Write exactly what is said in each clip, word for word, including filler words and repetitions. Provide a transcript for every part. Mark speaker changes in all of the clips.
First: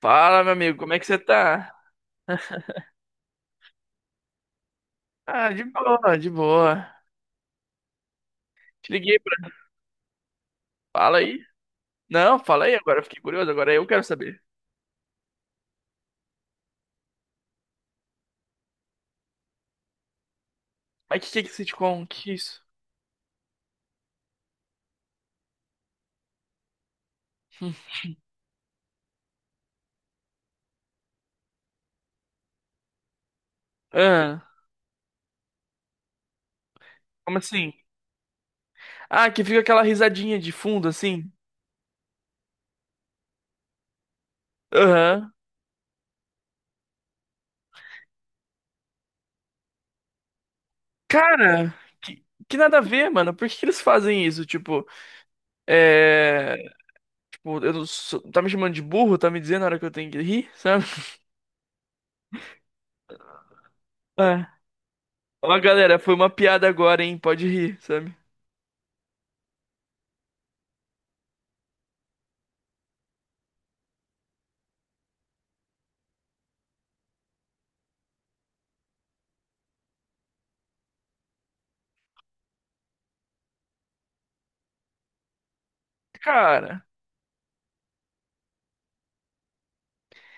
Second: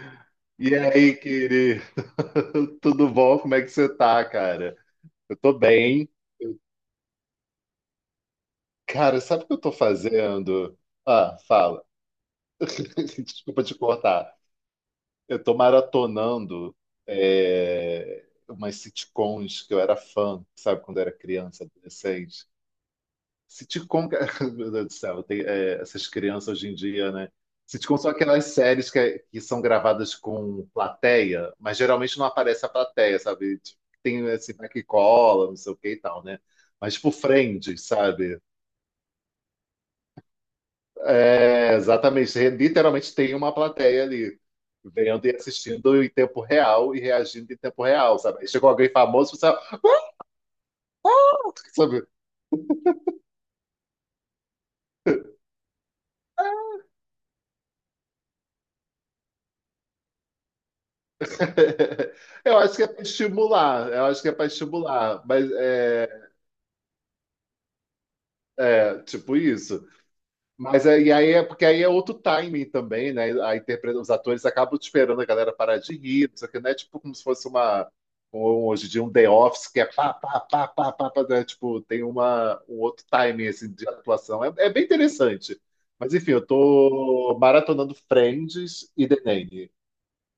Speaker 1: Fala, meu
Speaker 2: E
Speaker 1: amigo, como é que
Speaker 2: aí,
Speaker 1: você tá?
Speaker 2: querido? Tudo bom? Como é que você tá, cara? Eu
Speaker 1: Ah,
Speaker 2: tô
Speaker 1: de
Speaker 2: bem.
Speaker 1: boa, de boa. Te liguei
Speaker 2: Cara, sabe o
Speaker 1: pra...
Speaker 2: que eu tô fazendo?
Speaker 1: Fala
Speaker 2: Ah,
Speaker 1: aí.
Speaker 2: fala.
Speaker 1: Não, fala aí agora, eu fiquei curioso,
Speaker 2: Desculpa
Speaker 1: agora
Speaker 2: te
Speaker 1: eu quero
Speaker 2: cortar.
Speaker 1: saber.
Speaker 2: Eu tô maratonando é, umas sitcoms que eu era fã, sabe, quando eu era
Speaker 1: Mas que que é esse
Speaker 2: criança,
Speaker 1: sitcom? Que
Speaker 2: adolescente.
Speaker 1: isso?
Speaker 2: Sitcom, que- meu Deus do céu, tem, é, essas crianças hoje em dia, né? Sitcom são aquelas séries que, é, que são gravadas com plateia, mas geralmente não aparece a plateia, sabe? Tipo,
Speaker 1: Hum.
Speaker 2: tem
Speaker 1: Ah,
Speaker 2: esse vai que cola, não sei o que e tal, né? Mas tipo
Speaker 1: como assim?
Speaker 2: Friends, sabe?
Speaker 1: Ah, que fica aquela risadinha de fundo, assim?
Speaker 2: É, exatamente. Literalmente tem uma plateia ali, vendo
Speaker 1: Aham.
Speaker 2: e assistindo em tempo real e reagindo em tempo real, sabe? Aí chegou alguém famoso, você
Speaker 1: Cara,
Speaker 2: sabe?
Speaker 1: que, que nada a ver, mano. Por que que eles fazem isso? Tipo, é... Tipo, eu não sou... Tá me chamando de burro? Tá me dizendo na hora que eu tenho que rir, sabe?
Speaker 2: Eu acho que é para estimular, eu acho que é para
Speaker 1: Ah.
Speaker 2: estimular, mas
Speaker 1: Ó, galera, foi
Speaker 2: é,
Speaker 1: uma piada agora, hein? Pode rir, sabe?
Speaker 2: tipo isso. Mas é, e aí é porque aí é outro timing também, né? A interpreta, os atores acabam esperando a galera parar de rir, não sei o que, né? Tipo como se fosse uma um- hoje em dia um The Office que é pá, pá, pá, pá, pá, pá, né? Tipo, tem uma, um outro timing assim, de atuação. É, é bem interessante. Mas enfim, eu
Speaker 1: Cara...
Speaker 2: tô maratonando Friends e The Nanny.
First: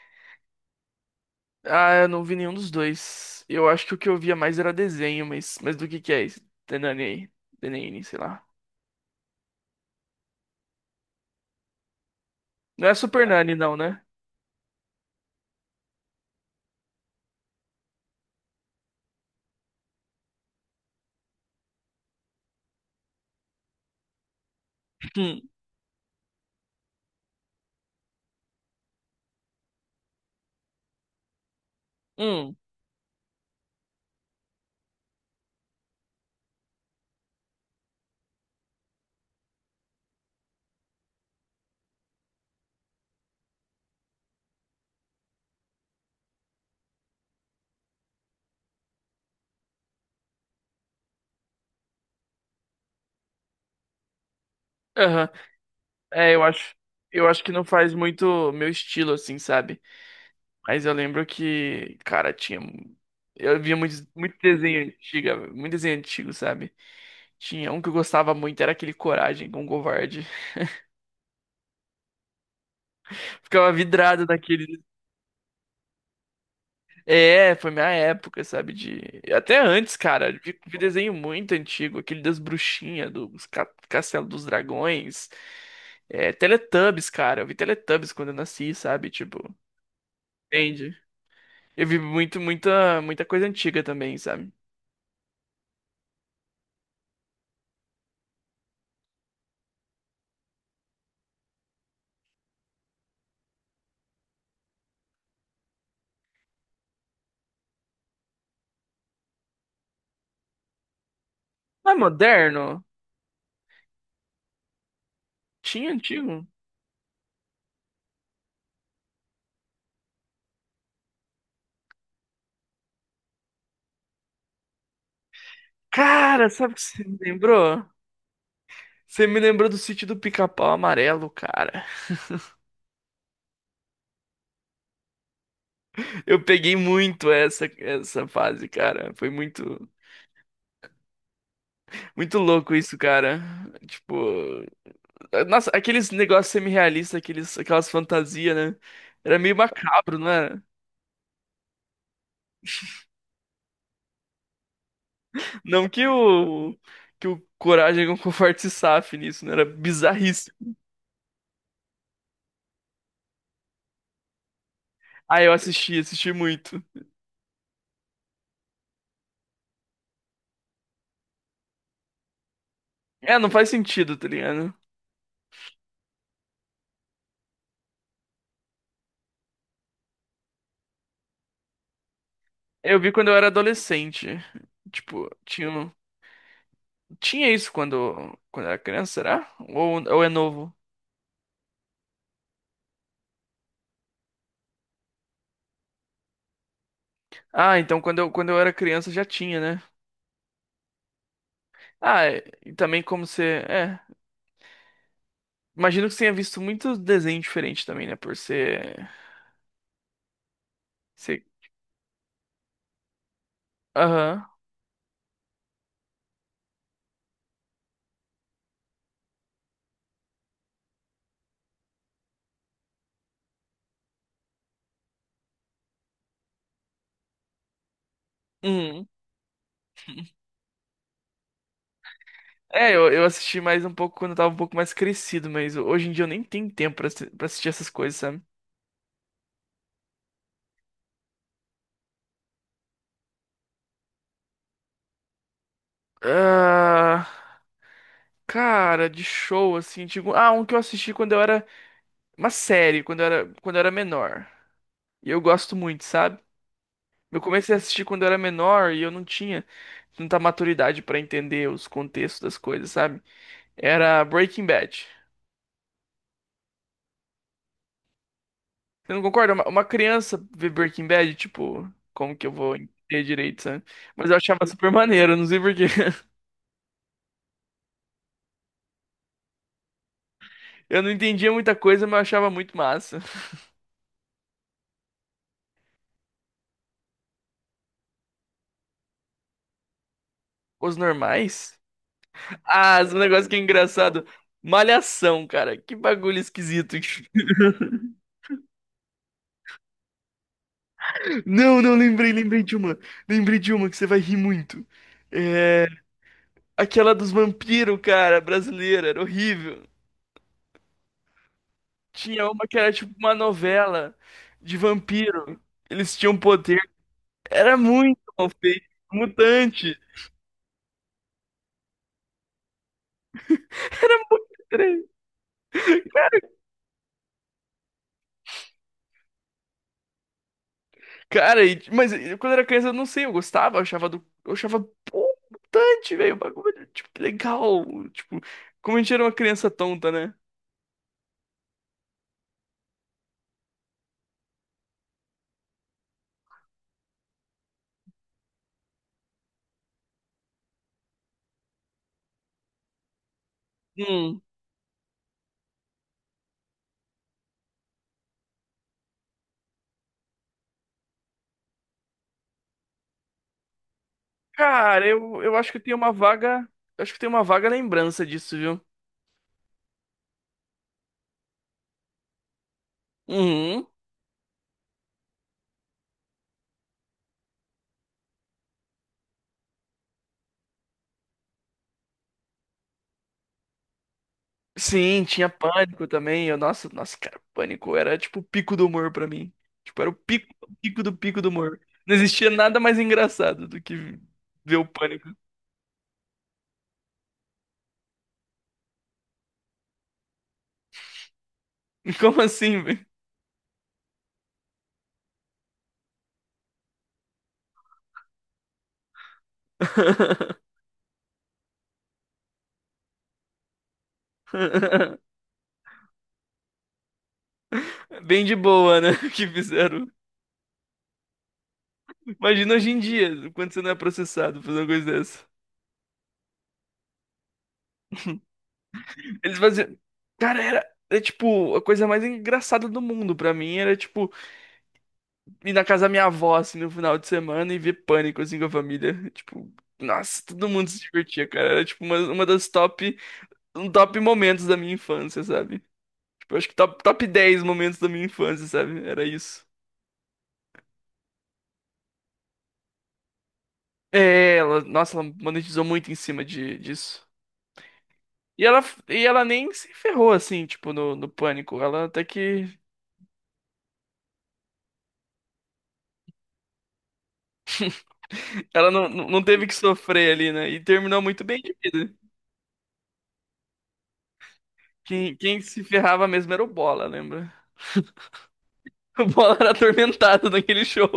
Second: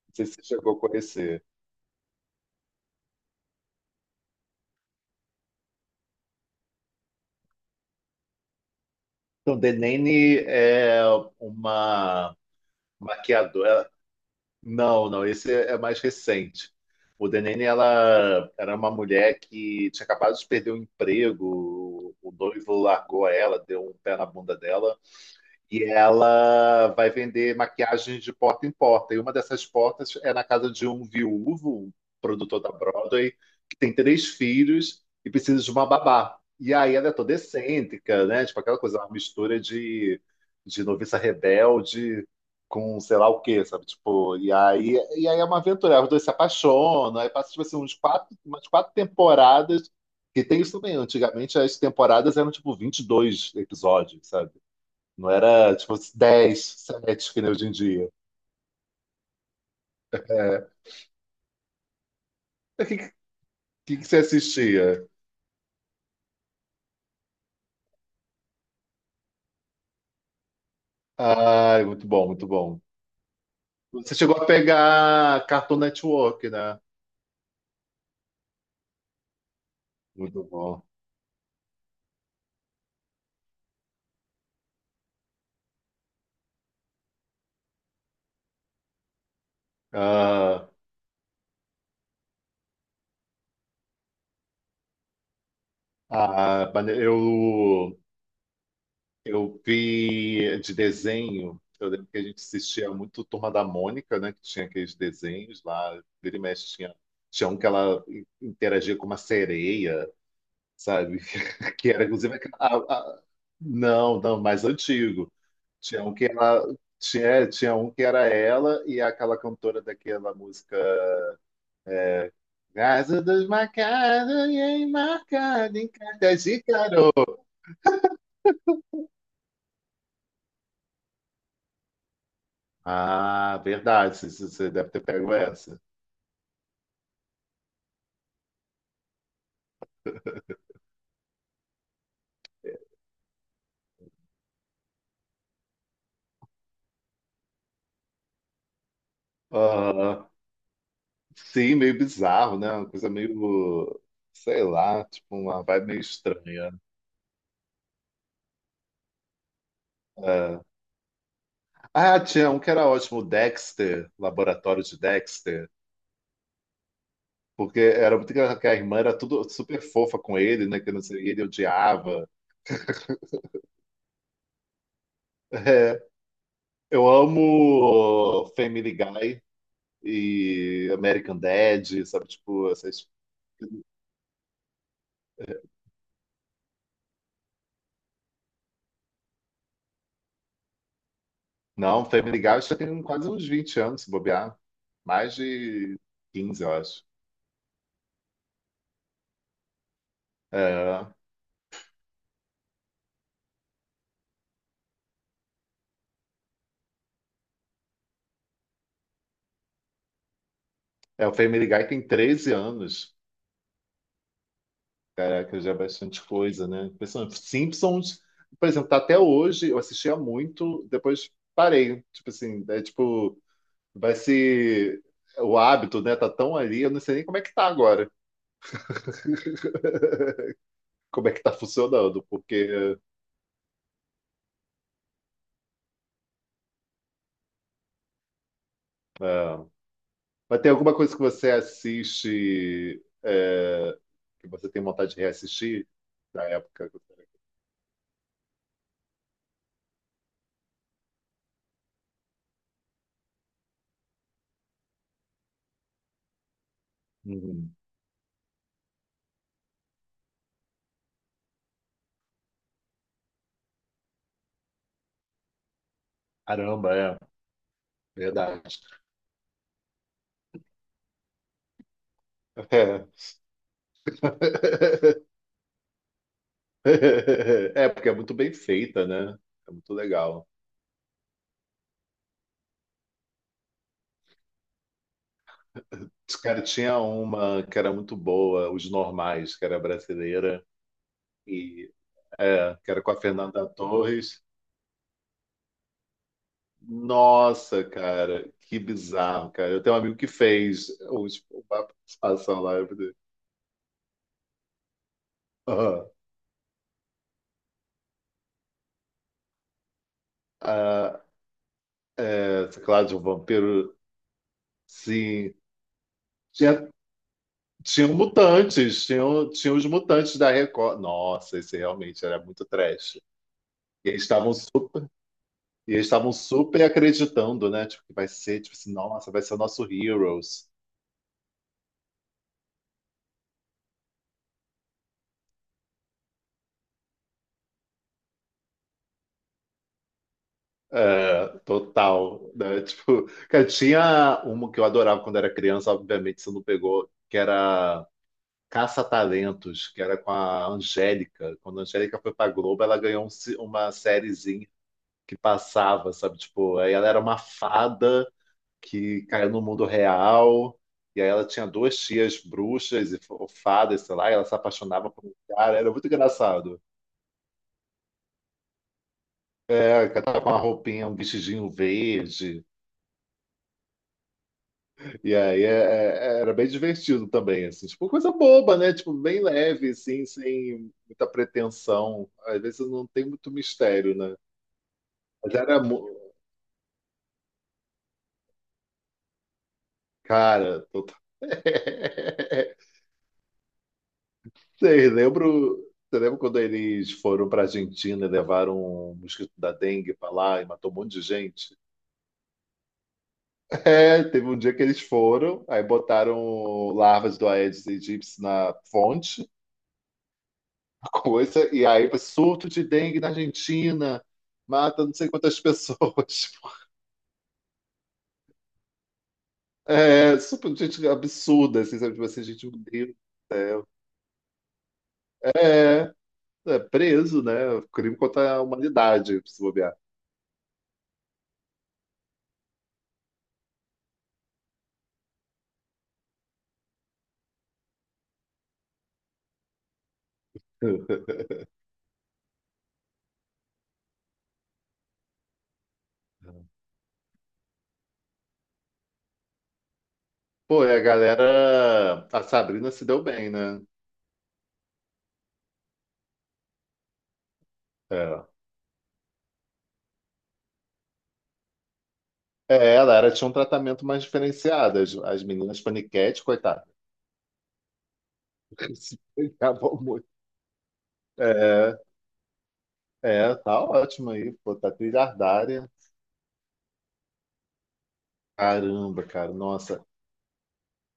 Speaker 2: Não sei se você chegou a conhecer.
Speaker 1: Ah, eu não vi nenhum dos dois. Eu acho que o que eu via mais era desenho, mas, mas do que que é isso? Tenani aí. Tenani, sei lá.
Speaker 2: Então, The Nanny é uma
Speaker 1: Não é Super Nani, não,
Speaker 2: maquiadora.
Speaker 1: né?
Speaker 2: Não, não, esse é é mais recente. O Denene, ela era uma mulher que tinha acabado de perder o emprego, o noivo largou ela, deu um pé na bunda dela
Speaker 1: Hum,
Speaker 2: e ela vai vender maquiagem de porta em porta. E uma dessas portas é na casa de um viúvo, um
Speaker 1: hum,
Speaker 2: produtor da Broadway, que tem três filhos e precisa de uma babá. E aí ela é toda excêntrica, né? Tipo aquela coisa, uma mistura de, de noviça rebelde com sei lá o quê, sabe? Tipo, e aí, e aí é uma aventura. Os dois se apaixonam, aí passa tipo assim, uns quatro, umas quatro temporadas. Que tem isso também. Antigamente as temporadas eram tipo vinte e dois episódios, sabe? Não
Speaker 1: aham.
Speaker 2: era tipo
Speaker 1: É, eu
Speaker 2: dez,
Speaker 1: acho, eu
Speaker 2: sete,
Speaker 1: acho
Speaker 2: que nem
Speaker 1: que não
Speaker 2: hoje em
Speaker 1: faz
Speaker 2: dia.
Speaker 1: muito meu estilo, assim, sabe?
Speaker 2: É.
Speaker 1: Mas eu lembro que, cara, tinha...
Speaker 2: O
Speaker 1: mu-
Speaker 2: que,
Speaker 1: Eu via muito,
Speaker 2: que, que você
Speaker 1: muito desenho
Speaker 2: assistia?
Speaker 1: antigo, muito desenho antigo, sabe? Tinha um que eu gostava muito, era aquele Coragem com o Covarde.
Speaker 2: Ai, muito bom, muito bom.
Speaker 1: Ficava
Speaker 2: Você
Speaker 1: vidrado.
Speaker 2: chegou a pegar Cartoon Network, né?
Speaker 1: É, foi minha época, sabe? De. Até antes, cara,
Speaker 2: Muito
Speaker 1: de, de
Speaker 2: bom.
Speaker 1: desenho muito antigo, aquele das bruxinhas, dos ca- Castelo dos Dragões. É, Teletubbies, cara. Eu vi Teletubbies quando eu nasci, sabe? Tipo,
Speaker 2: Ah,
Speaker 1: entende? Eu vi muito, muita, muita coisa antiga também, sabe?
Speaker 2: ah, mane- eu, eu vi de desenho. Eu lembro que a gente assistia muito Turma da Mônica, né? Que tinha aqueles desenhos lá. Vira e mexe tinha, tinha um que ela interagia com uma sereia, sabe? Que
Speaker 1: Mas
Speaker 2: era inclusive aquela- a-
Speaker 1: moderno?
Speaker 2: a- não, não, mais antigo.
Speaker 1: Tinha
Speaker 2: Tinha um que
Speaker 1: antigo?
Speaker 2: ela tinha, tinha um que era ela e aquela cantora daquela música Casa desmarcada e enmarcada em cartas
Speaker 1: Cara,
Speaker 2: de
Speaker 1: sabe o que você
Speaker 2: carol.
Speaker 1: me lembrou? Você me lembrou do sítio do Pica-Pau Amarelo, cara.
Speaker 2: Ah, verdade, você você deve ter pego essa.
Speaker 1: Eu peguei muito essa, essa fase, cara. Foi muito. Muito louco isso, cara. Tipo, nossa, aqueles negócios semi-realistas, aqueles, aquelas fantasias, né? Era meio macabro, não
Speaker 2: Aham.
Speaker 1: era?
Speaker 2: Sim, meio bizarro, né? Uma coisa meio, sei lá, tipo uma vibe
Speaker 1: Não
Speaker 2: meio
Speaker 1: que
Speaker 2: estranha.
Speaker 1: o Que o Coragem com o Forte se safe nisso, né? Era
Speaker 2: Ah,
Speaker 1: bizarríssimo.
Speaker 2: ah, tinha um que era ótimo, Dexter, Laboratório de
Speaker 1: Ah, eu
Speaker 2: Dexter.
Speaker 1: assisti, assisti muito.
Speaker 2: Porque era muito engraçado que a irmã era tudo super fofa com ele, né? Que não sei, ele odiava.
Speaker 1: É, não faz sentido, tá ligado?
Speaker 2: É, eu amo Family Guy e American Dad, sabe? Tipo,
Speaker 1: Eu
Speaker 2: essas...
Speaker 1: vi quando eu era adolescente. Tipo, tinha, um- tinha isso quando, quando eu era criança, será? Ou, ou é novo?
Speaker 2: Não, Family Guy acho que tem quase uns vinte anos, se bobear. Mais de quinze eu acho.
Speaker 1: Ah, então quando eu, quando eu era criança já tinha, né?
Speaker 2: É,
Speaker 1: Ah, é- e também como você. É. Imagino que você tenha visto muitos desenhos diferentes também, né? Por ser.
Speaker 2: é o
Speaker 1: Ser...
Speaker 2: Family Guy tem treze anos.
Speaker 1: Aham.
Speaker 2: Caraca, já é bastante coisa, né? Impressionante. Simpsons, por exemplo, tá até hoje, eu assistia muito, depois parei. Tipo assim, é tipo. Vai ser o hábito, né? Tá tão ali, eu não sei nem como é que tá agora,
Speaker 1: Uhum.
Speaker 2: como é que tá funcionando,
Speaker 1: É,
Speaker 2: porque
Speaker 1: eu, eu assisti mais um pouco quando eu tava um pouco mais crescido, mas hoje em dia eu nem tenho tempo pra, assi- pra assistir essas coisas, sabe?
Speaker 2: é, mas tem alguma coisa que você assiste é, que você tem vontade de reassistir da época?
Speaker 1: Ah, cara, de show, assim, tipo. Ah, um que eu assisti quando eu era. Uma série, quando eu era, quando eu era menor. E eu gosto muito, sabe? Eu
Speaker 2: Uhum.
Speaker 1: comecei a assistir quando eu era menor e eu não tinha tanta maturidade pra entender os contextos das coisas, sabe? Era Breaking Bad.
Speaker 2: Caramba, é verdade.
Speaker 1: Você não concorda? Uma, uma criança ver Breaking Bad, tipo, como que eu vou
Speaker 2: É.
Speaker 1: entender direito, sabe? Mas eu achava super maneiro, não sei por quê.
Speaker 2: É, porque é muito bem feita, né? É muito legal.
Speaker 1: Eu não entendia muita coisa, mas eu achava muito massa.
Speaker 2: Cara, tinha uma que era muito boa, Os Normais, que era brasileira,
Speaker 1: Os normais?
Speaker 2: e é, que
Speaker 1: Ah,
Speaker 2: era com
Speaker 1: esse
Speaker 2: a
Speaker 1: negócio que é
Speaker 2: Fernanda
Speaker 1: engraçado.
Speaker 2: Torres.
Speaker 1: Malhação, cara. Que bagulho esquisito.
Speaker 2: Nossa, cara, que bizarro, cara. Eu tenho um amigo que fez os-
Speaker 1: Não,
Speaker 2: uma
Speaker 1: não, lembrei,
Speaker 2: participação
Speaker 1: lembrei
Speaker 2: lá.
Speaker 1: de
Speaker 2: Eu
Speaker 1: uma.
Speaker 2: falei,
Speaker 1: Lembrei de uma que você vai rir muito. É...
Speaker 2: "Ah,
Speaker 1: Aquela dos vampiros, cara, brasileira. Era horrível.
Speaker 2: ah,
Speaker 1: Tinha uma
Speaker 2: é,
Speaker 1: que era
Speaker 2: claro,
Speaker 1: tipo
Speaker 2: de um
Speaker 1: uma
Speaker 2: vampiro,
Speaker 1: novela de
Speaker 2: sim.
Speaker 1: vampiro. Eles tinham poder.
Speaker 2: Tinha,
Speaker 1: Era
Speaker 2: tinha
Speaker 1: muito mal feito,
Speaker 2: mutantes, tinham tinha os
Speaker 1: mutante.
Speaker 2: mutantes da Record. Nossa, esse realmente era muito trash. E eles estavam su-
Speaker 1: Era-
Speaker 2: e eles estavam super acreditando, né? Tipo, que vai ser, tipo assim, nossa, vai ser o nosso Heroes.
Speaker 1: Cara, e- mas eu, quando era criança, eu não sei, eu gostava, eu achava do. Eu achava, pô, mutante, velho. O bagulho, tipo, legal. Tipo, como a gente era uma criança tonta, né?
Speaker 2: É, total, né? Tipo, cara, tinha uma que eu adorava quando era criança, obviamente você não pegou, que era Caça-Talentos, que era com a Angélica. Quando a Angélica foi pra Globo, ela ganhou um se- uma
Speaker 1: Hum.
Speaker 2: sériezinha que passava, sabe? Tipo, aí ela era uma fada que caiu no mundo real, e aí ela tinha duas tias bruxas e fo- fadas, sei lá, e ela se
Speaker 1: Cara,
Speaker 2: apaixonava por um
Speaker 1: eu, eu acho
Speaker 2: cara,
Speaker 1: que eu
Speaker 2: era
Speaker 1: tenho
Speaker 2: muito
Speaker 1: uma vaga.
Speaker 2: engraçado.
Speaker 1: Eu acho que eu tenho uma vaga lembrança disso, viu?
Speaker 2: É, que ela tava com uma roupinha, um vestidinho verde.
Speaker 1: Uhum.
Speaker 2: E aí é- é- era bem divertido também, assim, tipo, coisa boba, né? Tipo, bem leve, assim, sem muita pretensão. Às vezes não tem muito mistério, né?
Speaker 1: Sim, tinha
Speaker 2: Mas era, mu-
Speaker 1: pânico também. Eu, nossa, nossa, cara, pânico era tipo o pico do humor pra mim. Tipo, era o pico,
Speaker 2: cara,
Speaker 1: pico
Speaker 2: total.
Speaker 1: do pico do humor. Não existia nada mais engraçado do que ver o
Speaker 2: Vocês
Speaker 1: pânico.
Speaker 2: lembram, você lembra quando eles foram pra Argentina e levaram um mosquito da dengue pra lá e matou um monte de gente?
Speaker 1: Como assim, velho?
Speaker 2: É, teve um dia que eles foram, aí botaram larvas do Aedes aegypti na fonte. Coisa, e aí surto de dengue na Argentina, mata não sei quantas pessoas.
Speaker 1: Bem de boa, né? Que fizeram.
Speaker 2: É, super, gente absurda, assim, sabe? Tipo assim, gente,
Speaker 1: Imagina
Speaker 2: meu
Speaker 1: hoje em
Speaker 2: Deus.
Speaker 1: dia, quando você não é processado por uma coisa dessa.
Speaker 2: É, é preso, né? Crime contra a humanidade,
Speaker 1: Eles
Speaker 2: se bobear.
Speaker 1: faziam. Cara, era. É tipo, a coisa mais engraçada do mundo pra mim era, tipo, ir na casa da minha avó, assim, no final de semana e ver pânico, assim, com a família. Tipo, nossa, todo mundo se divertia, cara. Era, tipo, uma, uma das top. Um top momentos da minha infância, sabe? Tipo, acho que top, top dez momentos da minha infância, sabe? Era isso.
Speaker 2: Pô, e a galera, a Sabrina se deu bem, né?
Speaker 1: É, ela, nossa, ela monetizou muito em cima de, disso.
Speaker 2: É.
Speaker 1: E ela, e ela nem se ferrou, assim, tipo, no, no pânico. Ela até que.
Speaker 2: É, ela era, tinha um tratamento mais diferenciado. As, as meninas paniquete, coitadas,
Speaker 1: Ela não,
Speaker 2: se
Speaker 1: não não teve que
Speaker 2: pegavam muito.
Speaker 1: sofrer ali, né? E terminou muito bem de
Speaker 2: É,
Speaker 1: vida.
Speaker 2: é, tá ótimo aí, pô, tá
Speaker 1: Quem, quem se
Speaker 2: trilhardária.
Speaker 1: ferrava mesmo era o Bola, lembra?
Speaker 2: Caramba,
Speaker 1: O
Speaker 2: cara,
Speaker 1: Bola era
Speaker 2: nossa,
Speaker 1: atormentado naquele show.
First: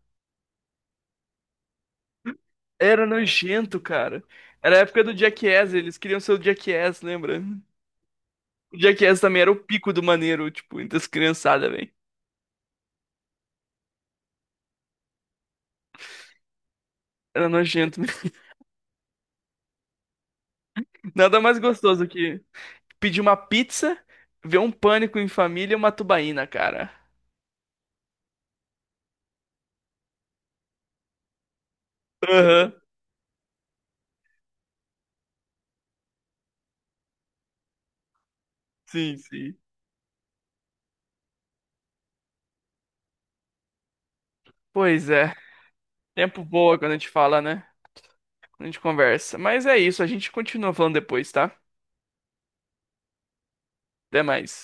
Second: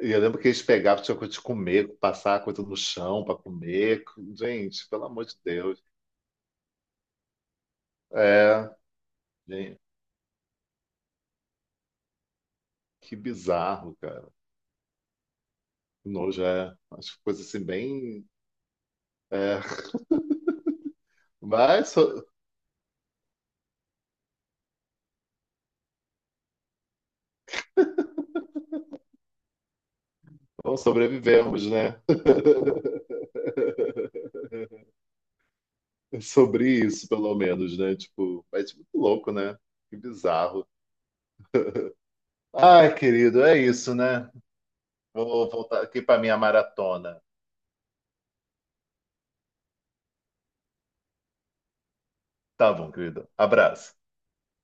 Speaker 2: e eu lembro que eles pegavam, tinha coisa de comer, passar a coisa no
Speaker 1: Era
Speaker 2: chão para
Speaker 1: nojento,
Speaker 2: comer.
Speaker 1: cara. Era a
Speaker 2: Gente,
Speaker 1: época
Speaker 2: pelo
Speaker 1: do
Speaker 2: amor de
Speaker 1: Jackass,
Speaker 2: Deus.
Speaker 1: eles queriam ser o Jackass, lembra?
Speaker 2: É,
Speaker 1: O Jackass também era o
Speaker 2: gente,
Speaker 1: pico do maneiro, tipo, entre as criançadas, velho.
Speaker 2: que bizarro, cara. Que nojo é. Acho que coisa
Speaker 1: Era
Speaker 2: assim
Speaker 1: nojento
Speaker 2: bem.
Speaker 1: mesmo.
Speaker 2: É.
Speaker 1: Nada mais
Speaker 2: Mas
Speaker 1: gostoso
Speaker 2: so-
Speaker 1: que pedir uma pizza, ver um Pânico em Família e uma tubaína, cara.
Speaker 2: bom, sobrevivemos, né?
Speaker 1: Aham,
Speaker 2: Sobre isso, pelo menos, né? Tipo, mas tipo, muito
Speaker 1: sim,
Speaker 2: louco,
Speaker 1: sim.
Speaker 2: né? Que bizarro. Ai, querido, é isso, né?
Speaker 1: Pois é,
Speaker 2: Vou voltar aqui para minha
Speaker 1: tempo boa quando a gente
Speaker 2: maratona.
Speaker 1: fala, né? Quando a gente conversa. Mas é isso, a gente continua falando depois, tá?
Speaker 2: Tá bom, querido. Abraço.
Speaker 1: Até mais.